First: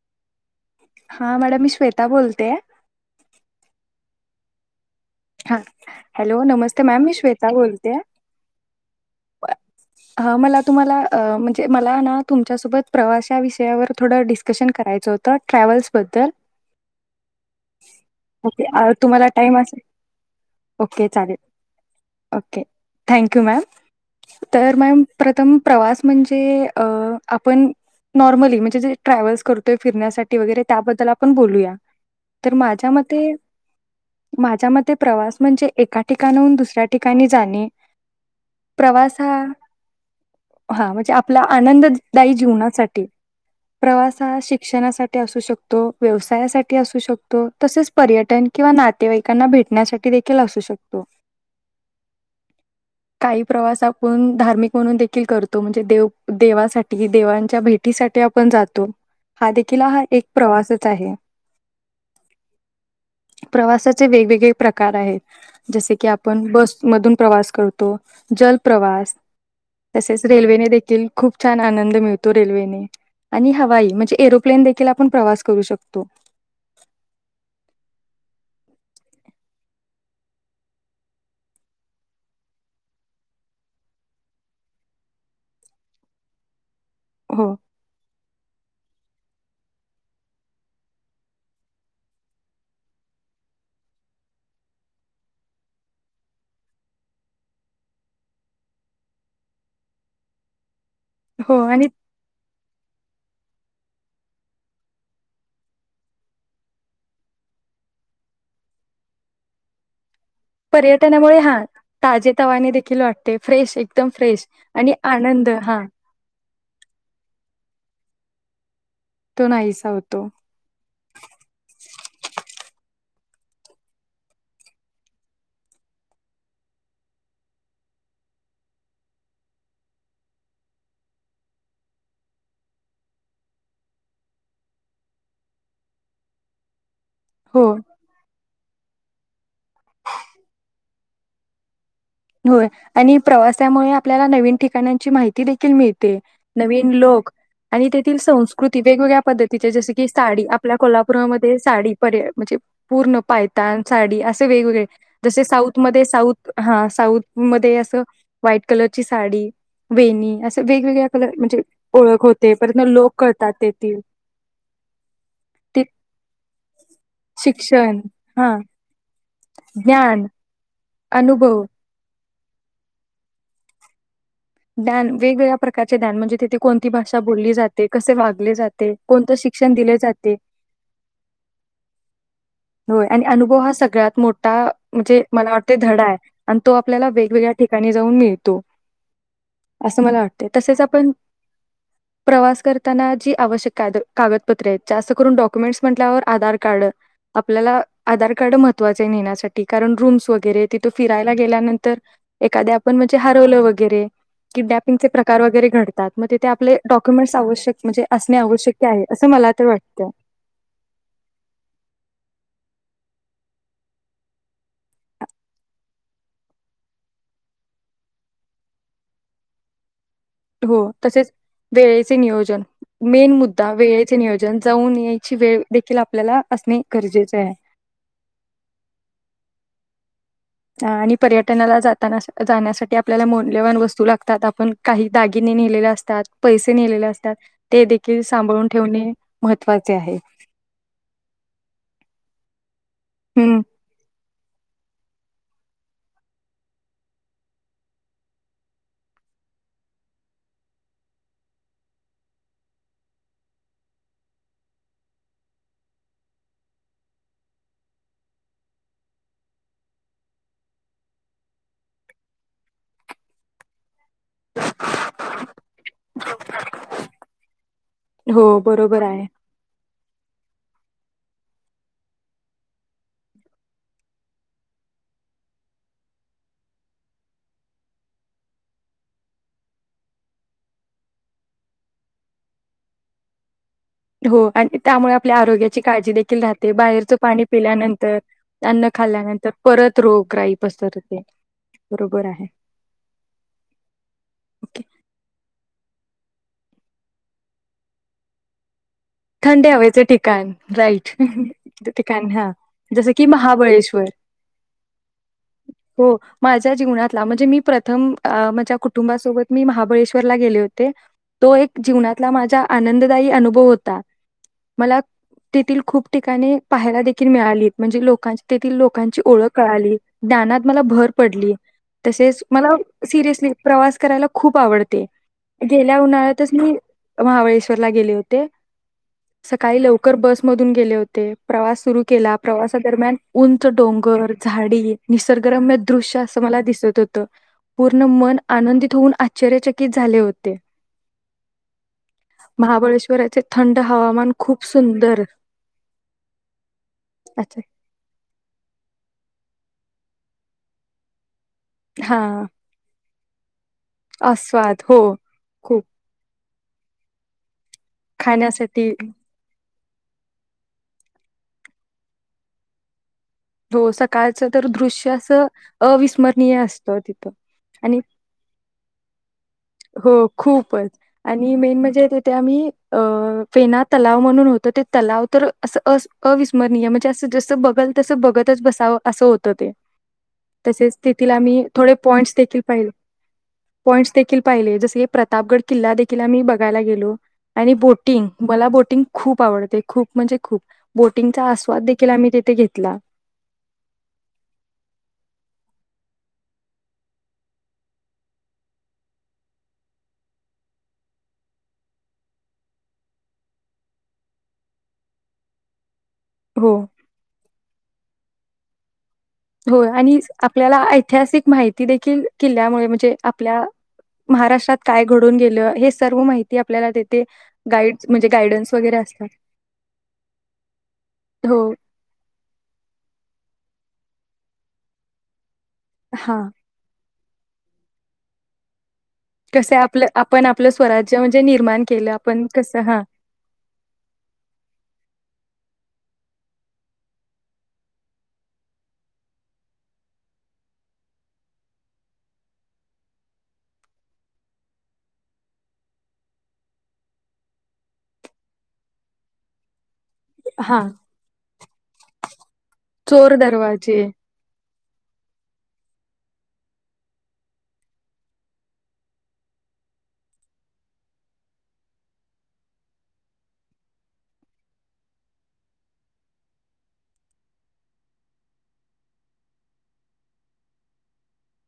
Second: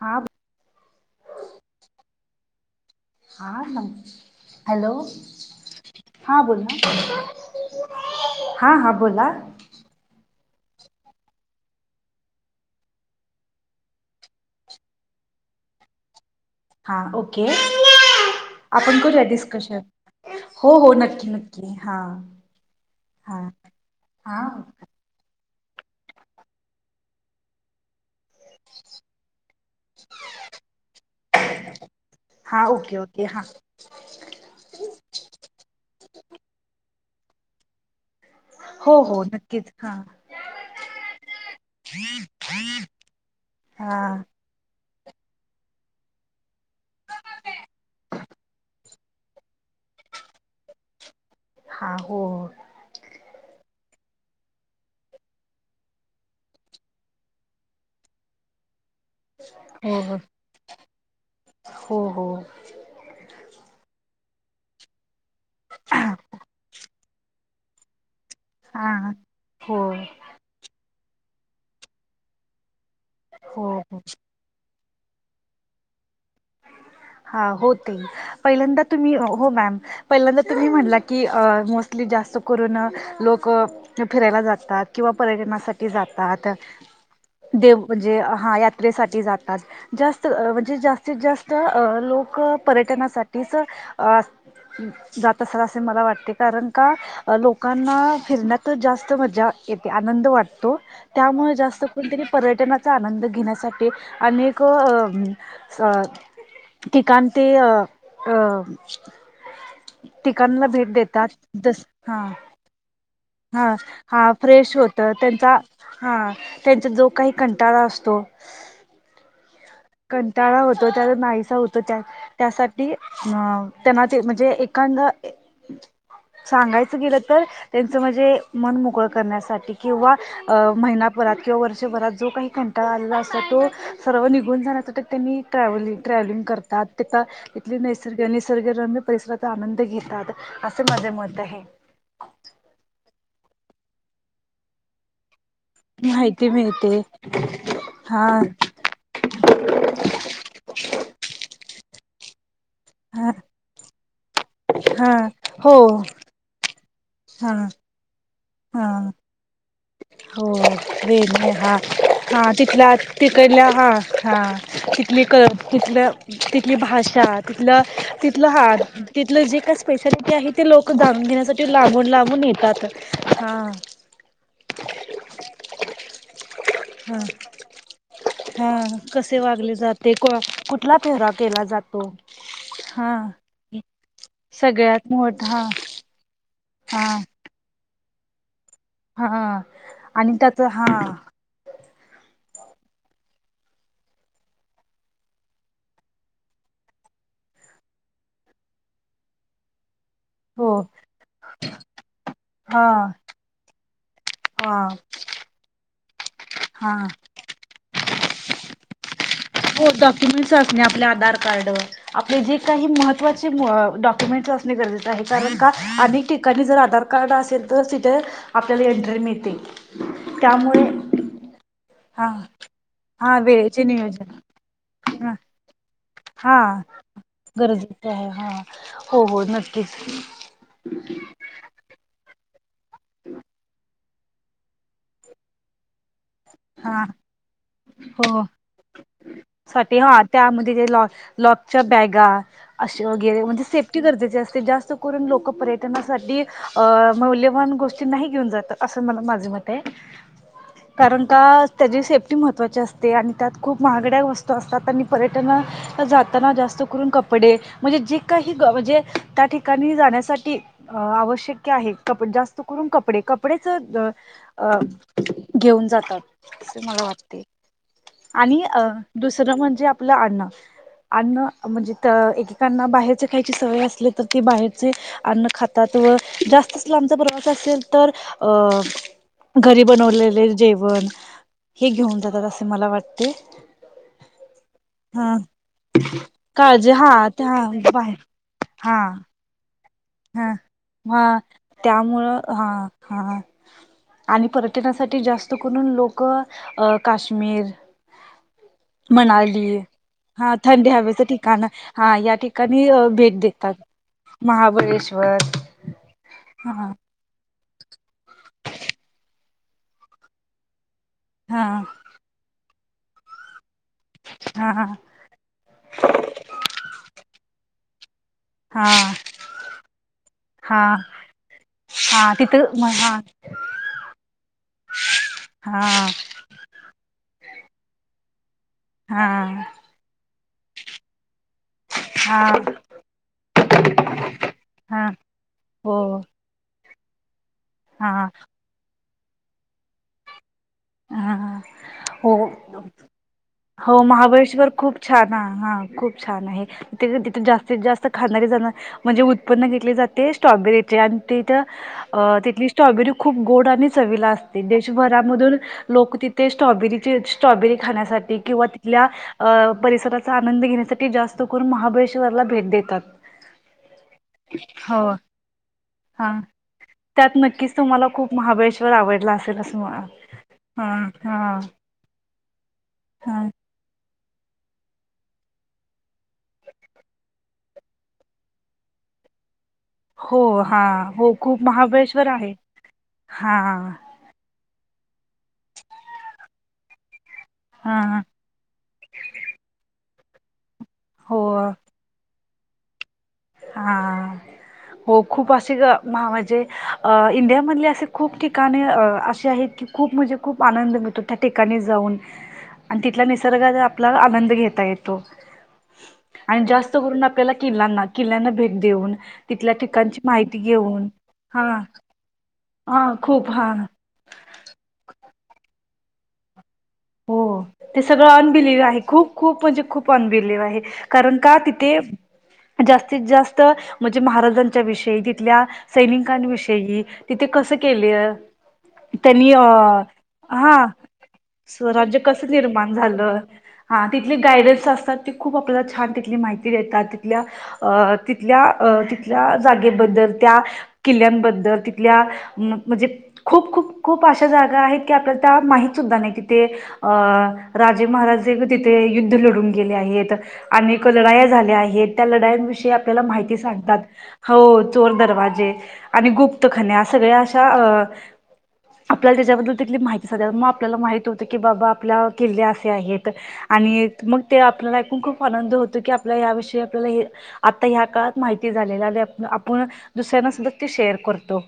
हा हा मॅडम मी श्वेता बोलते. हा हॅलो. ह हा हॅलो नमस्ते बोला मॅम मी श्वेता बोलते हा हा बोला ह मला तुम्हाला म्हणजे मला ना तुमच्यासोबत प्रवाश विषयावर थोडं डिस्कशन करायचं होतं ट्रॅव्हल्स बद्दल हा ओके ओके अ, आपण करूया तुम्हाला टाइम असेल डिस्कशन. हो हो ओके नक्की नक्की हा चालेल ओके थँक हा यू मॅम हा तर मॅम प्र प्रथम प्रवास म्हणजे अ आपण नॉर्मली म्हणजे जे ट्रॅव्हल्स करतोय फिरण्यासाठी वगैरे त्याबद्दल आपण बोलूया तर हा माझ्या ओके ओके मते हा माझ्या मते म्हणजे एका ठिकाणाहून दुसऱ्या ठिकाणी जाने हो प्रवास हो हा नक्कीच हा हा म्हणजे आपला आनंददायी जीवनासाठी हा प्रवास शिक्षणासाठी ते असु शकतो व्यवसायासाठी असू शकतो तसेच पर्यटन किंवा नातेवाईकांना भेट ण्या देखील असू शकतो हा हो काही प्रवास आपण धार्मिक म्हणून देखील करतो म्हणजे देव देवासाठी देवांच्या भेटीसाठी आपण जातो हा देखील हो हा हो एक प्रवासच आहे हो हो प्रवासाचे वेगवेग प्रकार आहे. जसे की आपण बसमधून प्रवास करतो. हा जलप्रवास हो तसेच रेल्वेने देखील खूप छान आनंद मिळतो रेल्वेने आणि हो हवाई हो म्हणजे एरोप्लेन देखील आप आपण प्रवास करू शकतो. हा हो ते पहिल्यांदा तुम्ही हो मॅम पहिल्यांदा तुम्ही म्हणला की अ मोस्टली जास्त करून लोक फिरायला जातात किंवा पर्यटनासाठी जातात हो देव म्हणजे हा यात्रेसाठी जास्त म्हणजे जास्तीत जास्त अ लोक पर्यटनासाठीच जात असतात असे मला वाटते कारण का लोकांना फिरण्यात जास्त मजा येते आनंद वाटतो हो त्यामुळे जास्त आणि करण तरी पर्यटनाचा आनंद घेण्यासाठी अनेक ठिकाण ते अ अ ठिकाणला भेट देतात पर्यटनामुळे हा जस हा ताजे तवाने देखील वाट हा हा फ्रेश होत त्यांचा हा त्यांचा जो काही कंटाळा असतो तो नाहीसा होतो. कंटाळा होतो त्या नाहीसा होत त्या त्यासाठी अ त्यांना ते म्हणजे एकदा सांगायचं गेलं तर त्याचं म्हणजे मन मोकळं करण्यासाठी किंवा महिनाभरात किंवा वर्षभरात जो काही कंटाळ आलेला असतो तो सर्व निघून जाण्यासाठी त्यांनी ट्रॅव्हल ट्रॅव्हलिंग करतात. ते ता हो तिथली निसर्ग निसर्गरम्य परिसर तिथं आनंद घेतात असं माझं मत आहे. होय, आणि प्रवासामुळे आपल्याला नवीन ठिकाणांची माहिती ती देखील मिळते माहिती नवीन मिळते लोक आणि त्यातील हा संस्कृती वेगवेगळ्या पद्धतीचे जसं की साडी आपल्या कोल्हापुरा मध्ये साडी पर्याय म्हणजे पूर्ण हा पायतान, साडी असे वेगवेगळे हा जसे हो साऊथ मध्ये साऊथ हा साऊथ हा मध्ये असं व्हाईट कलरची साडी वेणी असं वेगवेगळ्या होे कलर म्हणजे हा ओळख हा होते परत तिथल्या, लोक कळतात तिकडल्या हा तेथील हा तिथली कल, ते तिथलं तिथली भाषा तिथलं, तिथलं हा तिथलं जे काय ज्ञान स्पेशलिटी आहे ते लोक क‌ जाणून अनुभव घेण्यासाठी लांबून लांबून येतात, हा. ध्यान वेगवेगळ्या प्रकारचे ध्यान म्हणजे, तिथे कोणती हा भाषा बोलली जाते, कसे वाग हा कसे वागले जाते, को कुठला पेहराव केला जातो? होय, हा आणि अनुभव हा सगळ्यात मोठा सगळ्यात म्हणजे मला मोठा वाटतय धडा हाय. आणि तो हा आपल्याला वेगवेगळ्या ठिकाणीच जाऊन मिळतो. हा असं मला आणि वाटते. त्यात तसेच हा आपण प्रवास करताना जी आवश्यक काद कागदपत्रे आहेत, जास्त करून डॉक्युमेंट्स म्हटल्यावर आधार कार्ड आपल्याला आधार कार्ड महत्वाचं आहे नेण्यासाठी कारण रूम्स वगैरे हो तिथं फिरायला गेल्यानंतर एखादे हा आपण म्हणजे हरवलं वगैरे हा किडनॅपिंगचे प्रकार वगैरे घड म तिथे आपले हा डॉक्युमेंट्स आवश्यक म्हणजे असणे आवश्यक्य आहे. असं मला तर हो वाटतं. डॉक्युमेंटस असणे आपले आधार कार्ड आप ले जे काही महत्त्वाचे म डॉक्युमेंट्स असणे गरजेचे आहे कारण का अनेक ठिकाणी जर आधार कार्ड असेल तरच तिथे आपल्याला एंट्री मिळते. हो त्यामुळे तसेच वेळेचे हा नियोजन मेन मुद्दा वेळेचे नियोजन जाऊन हा यायची वेळ देखील आप हा गरजेचं आहे हा, हो हो नक्कीच. हं आणि पर्यटनाला जाताना अश्- जाण्यासाठी आपल्याला मौल्यवान वस्तू लागतात, आपण काही दागिने नेलेले असतात. पैसे हा नेलेले असतात ते देखील हो सांभाळून ठेवणे [unintelligible] महत्त्वाचे आहे हा- त्यामध्ये लॉ् लॉकच्या बॅगा अशे वगैरे हम्म म्हणजे सेफ्टी गरजे अस जास्त करून लोक पर्यटनासाठी आ मौल्यवान गोष्टी नाही घेऊन जात, असं मला माझ मत आहे. कारण का त्याची सेफ्टी महत्त्वाची असते आणि त्यात खूप महागड्या वस्तू असतात आणि पर्यटनला जाताना जास्त करून कपडे म्हणजे जे काही ग म्हणजे त्या ठिकाणी जाण्यासाठी आवश्यक आहे कपडे जास्त करून कपडे कपडेचं अ घेऊन जातात अस मला वाटते हो आणि अ बरोबर आहे दुसरं म्हणजे आपलं अन्न अन्न म्हणजे त एकेकांना बाहेरचे खायची सवय असली तर ते बाहेरचे अन्न खातात व जास्तच लांबचा प्रवास असेल तर अ घरी बनवलेले जेवण. हे घेऊन जातात अस मला वाटतय. हो आणि त्यामुळे आपल्या आरोग्याची काळजी देखील राहते काळजी बाहेरचं हा पाणी त्या बाहेर पिल्यानंतर अन्न हा खाल्ल्यानंतर परत हा, रोगराई पसरते हा बरोबर त्यामुळं आहे हा हा आणि ओके पर्यटनासाठी जास्त कुनोन लोक अ काश्मीर मनाली थंडे हवेचे ठिकाण हा थंडी राईट हवेचं ठिकाण ठिकाण या हा ठिकाणी जस की भेट देतात महाबळेश्वर. महाबळेश्वर हो माझ्या हा जीवनातला म्हणजे मी प्रथम माझ्या कुटुंबासोबत मी महाबळेश्वरला गेले होते तो हा एक जीवनातल्या माझ्या आनंददायी अनुभव होता हा मला तेथील खूप ठिकाणी पाहायला देखील मिळाली म्हणजे लोक तेथील हा लोकांची ओळख कळाली. ज्ञानात मला हा भर पडली हा तसेच तिथं मला म हा सिरियसली प्रवास करायला खूप आवडते हा गेल्या उन्हाळ्यातच मी महाबळेश्वरला गेले होते. ते हा सकाळी लवकर बस मधून गेले होते प्रवास सुरू केला हा प्रवासादरम्यान उंच डोंगर झाडी हा निसर्गरम्य हो दृश्य असं मला दिसत होत तर पूर्ण हा मन आनंदित होऊन अस आश्चर्यचकित झाले होते हा हो महाबळेश्वराचे थंड हो हवामान महाबळेश्वर खूप सुंदर छान हा खूप छान आहे तिथे अच्छा जास्तीत जास्त खाणारी जण म्हणजे उत्पन्नेतले जाते स्ट्रॉबेरीचे आणि ते हा तली स्ट्रॉबेरी खूप गोड चवीला असते आस्वाद हो. देशभरामधून खूप लोकती ते स्ट्रॉबेरीचे स्ट्रॉबेरी खाण्यासाठी किंवा तिथल्या अ परिसराचा आनंद घेण्यासाठी जास्त करून महाबळेश्वरला भेट देतात हो सकाळच तर हो दृश्य अस हा अविस्मरणीय असत तिथ त्यात नक्कीच आणि तुम्हाला खूप महाबळेश्वर आवडला असेल असं मला हो खूप हा खूपच हा त्या मही अ हा फेना तलाव ते पण लावतात अस बघतच बसावं असं होतं ते हो हा तसेच तथील हो खूप आम्ही थोडे महाबळेश्वर पॉइंट्स आहे देखील पाहिले हा पॉईंटस देखील पाहिले जसे प्रतापगड किल्ला देखील आम्ही बघायला गेलो आणि हा बोटिंग मला बोटिंग खूप आवडते खूप म्हणजे खूप हो बोटिंगचा आस्वाद देखील आम्ही तथे घेतो कला हा हो खूप असे म्हणजे अ इंडिया मधले असे खूप ठिकाणे असे आहेत की खूप म्हणजे खूप आनंद मिळतो त्या ठिकाणी जाऊन आणि तिथला निसर्गाचा आपला आनंद घेता येतो आणि हो जास्त करून आपल्याला किल्ला ना किल्ल्यांना भेट देऊन तिथल्या हो आणि ठिकाणची माहिती आपल्याला घेऊन ऐतिहासिक हा माहिती देखील कल्यामुळे हा म्हणजे खूप आपल्या हा महाराष्ट्रात काय घडून गेल हे सर् माहिती आपल्याला देते हो गाईड ते म्हणजे सगळं गायडन्स अनबिलीव वगैरे आहे असतात खूप खूप म्हणजे खूप अनबिलीव आहे कारण का हो तिथे जास्तीत जास्त म्हणजे महाराजांच्या विषयी तिथल्या हा सैनिकांनी विषयी तिथे कसं केलीय क आपलं आपण आपलं स्वराज्य म्हणजे निर्माण केलं स्वराज्य कस आपण कसं निर्माण हा झालं हा तिथले गायडन्स असतात ते खूप आपल्या छान तिथली माहिती देतात तिथल्या तिथल्या तिथल्या जागेबद्दल त्या किल्ल्याबद्दल तिथल्या म्हणजे खूप खूप खूप अशा जागा आहेत की आपल्या त्या माहत सुद्धा नाही अ राजे महाराजे तिथे युद्ध लढून गेले आहेत हा अनेक लढा झाल्या आहेत त्या लढाविषयी आपल्याला चोर माहिती सांगतात दरवाजे हो चोर दरवाजे आणि गुप्तखन सगळ्या अशा अ आपल्याला त्याच्याबद्दल तिथली माहिती साधा मग आपल्याला माहित हो की बाबा आपल्या किल्ले असे आहेत आणि मग ते आपल्याला ऐकून खूप आनंद होतो की आपल्या या विषयी आपल्याला आता ह काळात माहिती झालेला आणि आपण दुसऱ्यांना सुधा ते शेअर करतो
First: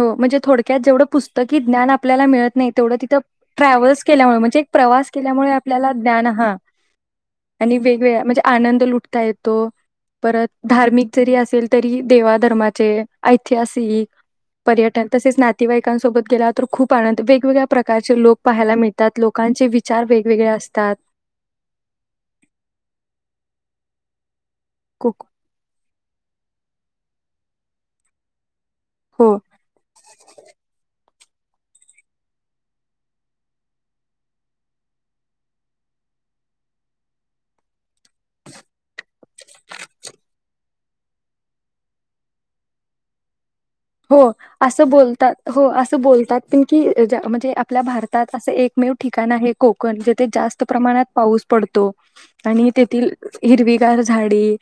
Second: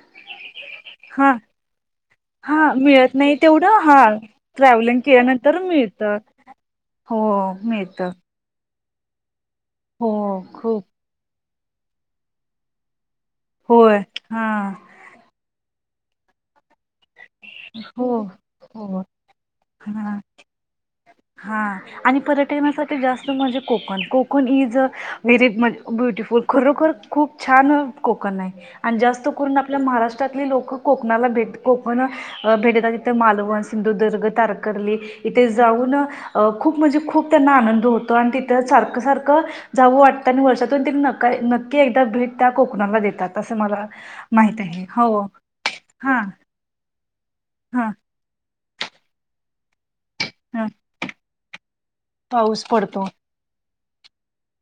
म्हणजे थोडक्यात जेवढं हा पुस्तकी ज्ञान आपल्याला मिळत नाही हा तेवढं मिळत तिथं नाही तेवढं हा ट्रॅव्हल्स केल्यामुळे म्हणजे ट्रॅव्हलिंग प्रवास केल्यामुळे केल्यानंतर आपल्याला मिळत ज्ञान ह हो आणि मिळत वेगवेग म्हणजे आनंद लुटताय. त हो परत खूप धार्मिक जरी असेल. तरी देवाधर्माचे इथे होय स हा पर्यटन तसेच नातेवाई ोबत गेला तर खूपंद वे वेगवेगळ्या हो प्रकारचे लोक पाहायला हो मिळतात लोकांचे विचार हा वेगवेगळे असतात. हा आणि पर्यटनासाठी जास्त म्हणजे कोकण कोक कून यई़ खूप वेरी बोटिफीलल खरोखर खूप छान कोकण आहे. आणि जास्त हो करून आपल्या महाराष्ट्रातली लोक कोक. कोकणाला भेट कोकण भेटतात तिथं मालवण सिंधुदुर्ग तारकर्ली इथे जाऊन अ खूप म्हणजे खूप त्यांना आनंद होतो आणि तिथं सारख सारखं जावं वाटतं आणि वर्षातून ति न नक्की एकदा भेट त्या कोकणाला देतात अस. हो असं बोलतात हो असं हां बोलतात प की त्याच्या े आपल्या हां भारतात असे एक. मेव ठिकाण आहे कोक. थे जास्त हां प्रमाणात पाऊस पडतो पाऊस आणि तेथ पडतो हर चार झाडी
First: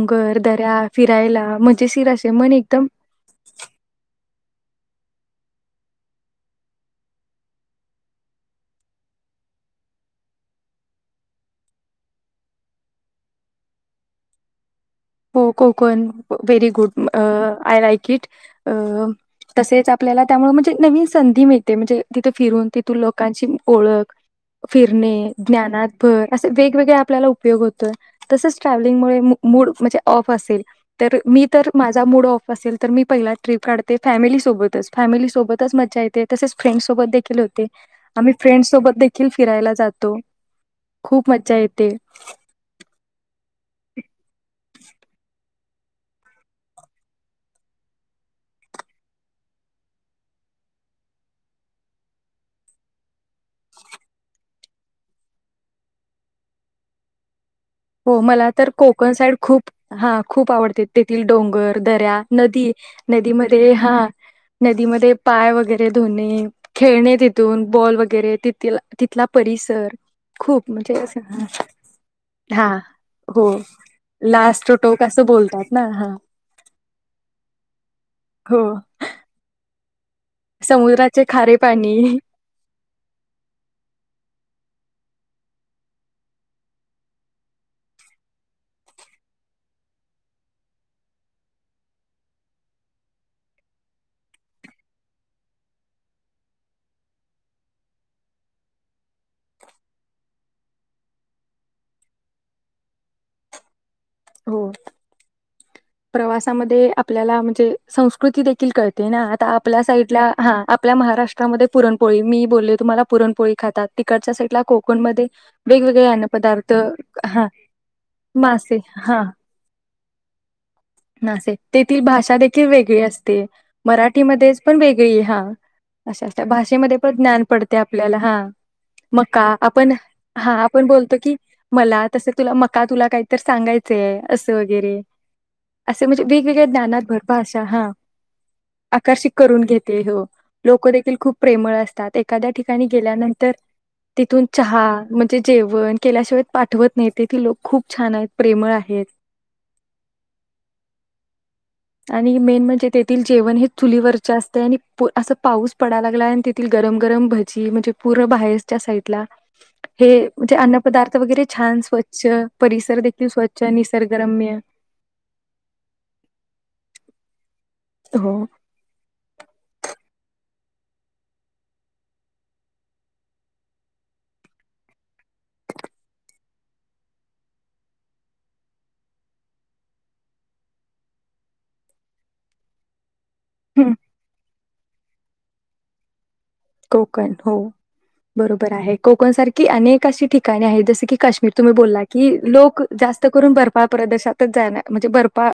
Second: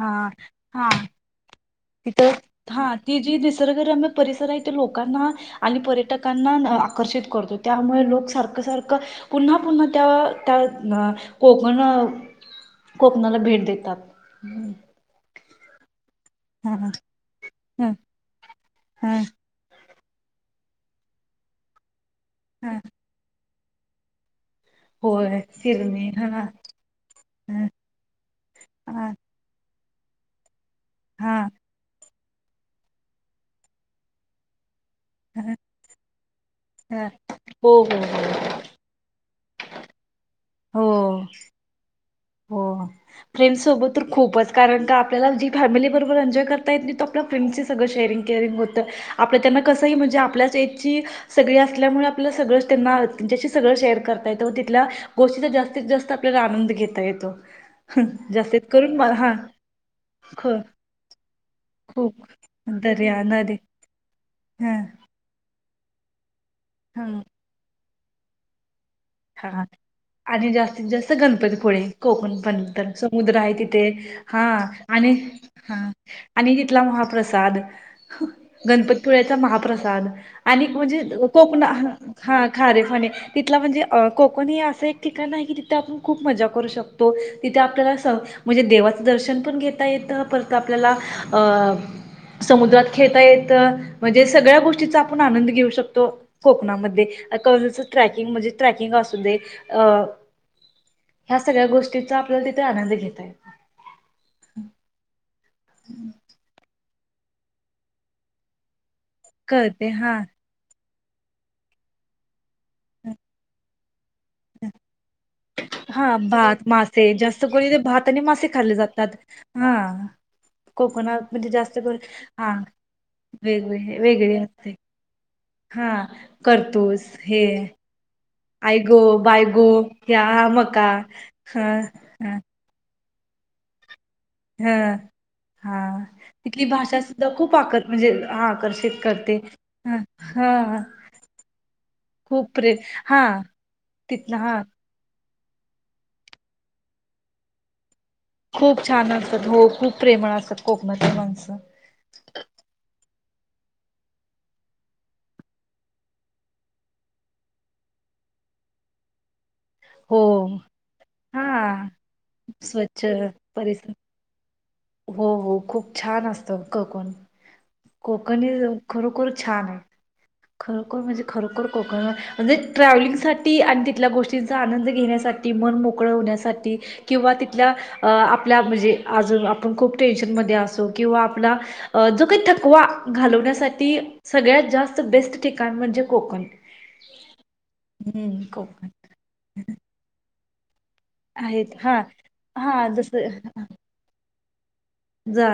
हां दऱ्या हां फिरायला म्हणजे ज शिराश तिथं मणे हा एकदम ती जी निसर्गरम्य परिसर इथे लोकांना आणि पर्यटकांना आकर्षित करतो त्यामुळे लोक सारखं सारखं पुन्हा पुन्हा त्या त्या कोकण कोकणाला भेट देतात. हो कोकण व्ेहेरी हा गुड आय ह लाईक इट ह तसेच आप आपल्याला त्यामु म्हणजे नवीन संधी मिळते म्हणजे तिथे फिरून ह तिथून लोकांची ओळख फिरणे होय ज्ञानात फिरणे भर हा असे वेगवेगळे आपल्याला उपयोग ह होतोय तसेच हा ट्रॅव्हलिंगमुळे मू म्हणजे ऑफ असेल. तर हा मी तर माझा मूड ऑफ असेल तर मी पहिला ट्रिप काढते फॅमिली सोबतच. फॅमिली हो सोबतच मजा येते तसेच फ्रेंडस सोबदखील होते हो हो आम्ही फ्रेंडसोबत देखील फिरायला जातो. हो खूप मज्जा येते. फ्रेंड्सोबत तर खूपच कारण का आपल्याला जी फॅमिलीबरोबर एन्जॉय करता येत नाही तो आपल्या फ्रेंड्सची सगळं शेअरिंग केअरिंग होतं आपलं त्यांना कसंही म्हणजे आपल्याच एजची सगळी असल्यामुळे आपल्याला सगळंच त्यांना तुच्याशी सगळं शेअर करत तिथल्या गोष्टीचा जास्तीत जास्त आपल्याला आनंद घेता येतो. हो मला जास्तीत तर करून म- कोकण हा साईड खूप हा ख खूप आवडते तेथील डोंगर दऱ्या खूप नदी दर्या नदी नदीमध्ये हा हा नदीमध्ये पाय वगैरे ते धुने हा खेळणे तिथून बॉल वगैरे [unintelligible] हा परिसर आणि खूप जास्तीत म्हणजे जास्त असं हां, गणपतीपुळे कोकण हां. पणंतर समुद्र हो. आहे तिथे हां लास्ट टोक आणि असं बोलतात ना. हां आणि तिथला महाप्रसाद हो. गणपतीपुळ्याचा महाप्रसाद आणि म्हणजे समुद्राचे खारे कोकण पाणी. हा खारे फणे तिथला म्हणजे कोकण हे असं एक ठिकाण आहे की तिथे आपण खूप मजा करू शकतो तिथे आपल्याला स म्हणजे देवाचं दर्शन पण घेता येतं परत आपल्याला समुद्रात खेळता येतं म्हणजे सगळ्या गोष्टीचा आपण आनंद घेऊ शकतो कोकणामध्ये कच ट्रॅकिंग म्हणजे ट्रेकिंग असू दे ह्या सगळ्या गोष्टीचा आपल्याला तिथे आनंद घेता येतो. हो. प्रवासामध्ये आपल्याला म्हणजे संस्कृती देखील कळते ते ना आता आपल्या साईडला हा आपल्या महाराष्ट्रामध्ये पुरणपोळी मी बोलले तुम्हाला पुरणपोळी खातात तिकडच्या साईडला कोकण मध्ये वेगवेगळे हा अन्न भात पदार्थ मासे जास्त हा करून ते भात आणि खाल्ले मासे जातात. हा हा कोकणात म्हणजे मासे जास्त करून तेथील भाषा हा देखील वेगळी असते वेगळे वेगळे मराठीमध्येच असते. पण वेगळी हा अ भाषेमध्ये करतूस पण ज्ञान हे पडते आपल्याला हा आई गो मका बाय गो आपण या हा आपण मका बोलतो की हा मला तस हा तुला मका तुला काहीतरी सांगायचये असं हा वगैरे हा असे म्हणजे तिथली वेगवेगळ्या भाषा ज्ञानात भर सुद्धा खूप भाषा आकत हा म्हणजे हा आकर्षित करते. करून हा घेते हो हा लोक देखील खूप प्रेमळ असतात एखाद्या खूप प्रे ठिकाणी हा गेल्यानंतर तिथलं तिथून हा चहा म्हणजे जेवण केल्याशिवाय पाठवत नाही ते ती लोक खूप छान आहेत प्रेमळ खूप आहेत छान असतात हो खूप प्रे प्रेमळ असतात कोकणातील माणसं आणि मेन म्हणजे तेथील जेवण हे चुलीवरचे असत य यआणि असा पाऊस पडाला लागला आणि तिथली गरम गरम भजी म्हणजे पूर बाहेरच्या साइडला हे हो म्हणजे अन्न पदार्थ हा वगैरे छान स्वच्छ परिसर स्वच्छ देखील स्वच्छ परिसर निसर्गरम्य हो हो खूप छान असतं कोकण कोकण हो हे जर खरोखर छान हाय. खरोखर म्हणजे खरोखर कोकण म्हणजे ट्रॅव्हलिंगसाठी आणि तिथल्या गोष्टींचा आनंद घेण्यासाठी मन मोकळं होण्यासाठी किंवा तिथल्या अं आपल्या म्हणजे अजून आप आपण खूप टेन्शनमध्ये असो किंवा आपला अं जो काही थकवा हं. घालवण्यासाठी सगळ्यात जास्त बेस्ट ठिकाण म्हणजे कोकण. कोकण हो बरोबर आहे, कोकण सारखी अनेक अशी ठिक काय नाई आहेतच. कि ती काश्मीर तुम्ही आहेत हा बोला की लोक हा जस जास्त करून बरफाळ प्रदेशात [inaudible] म्हणजे बरफाळ जा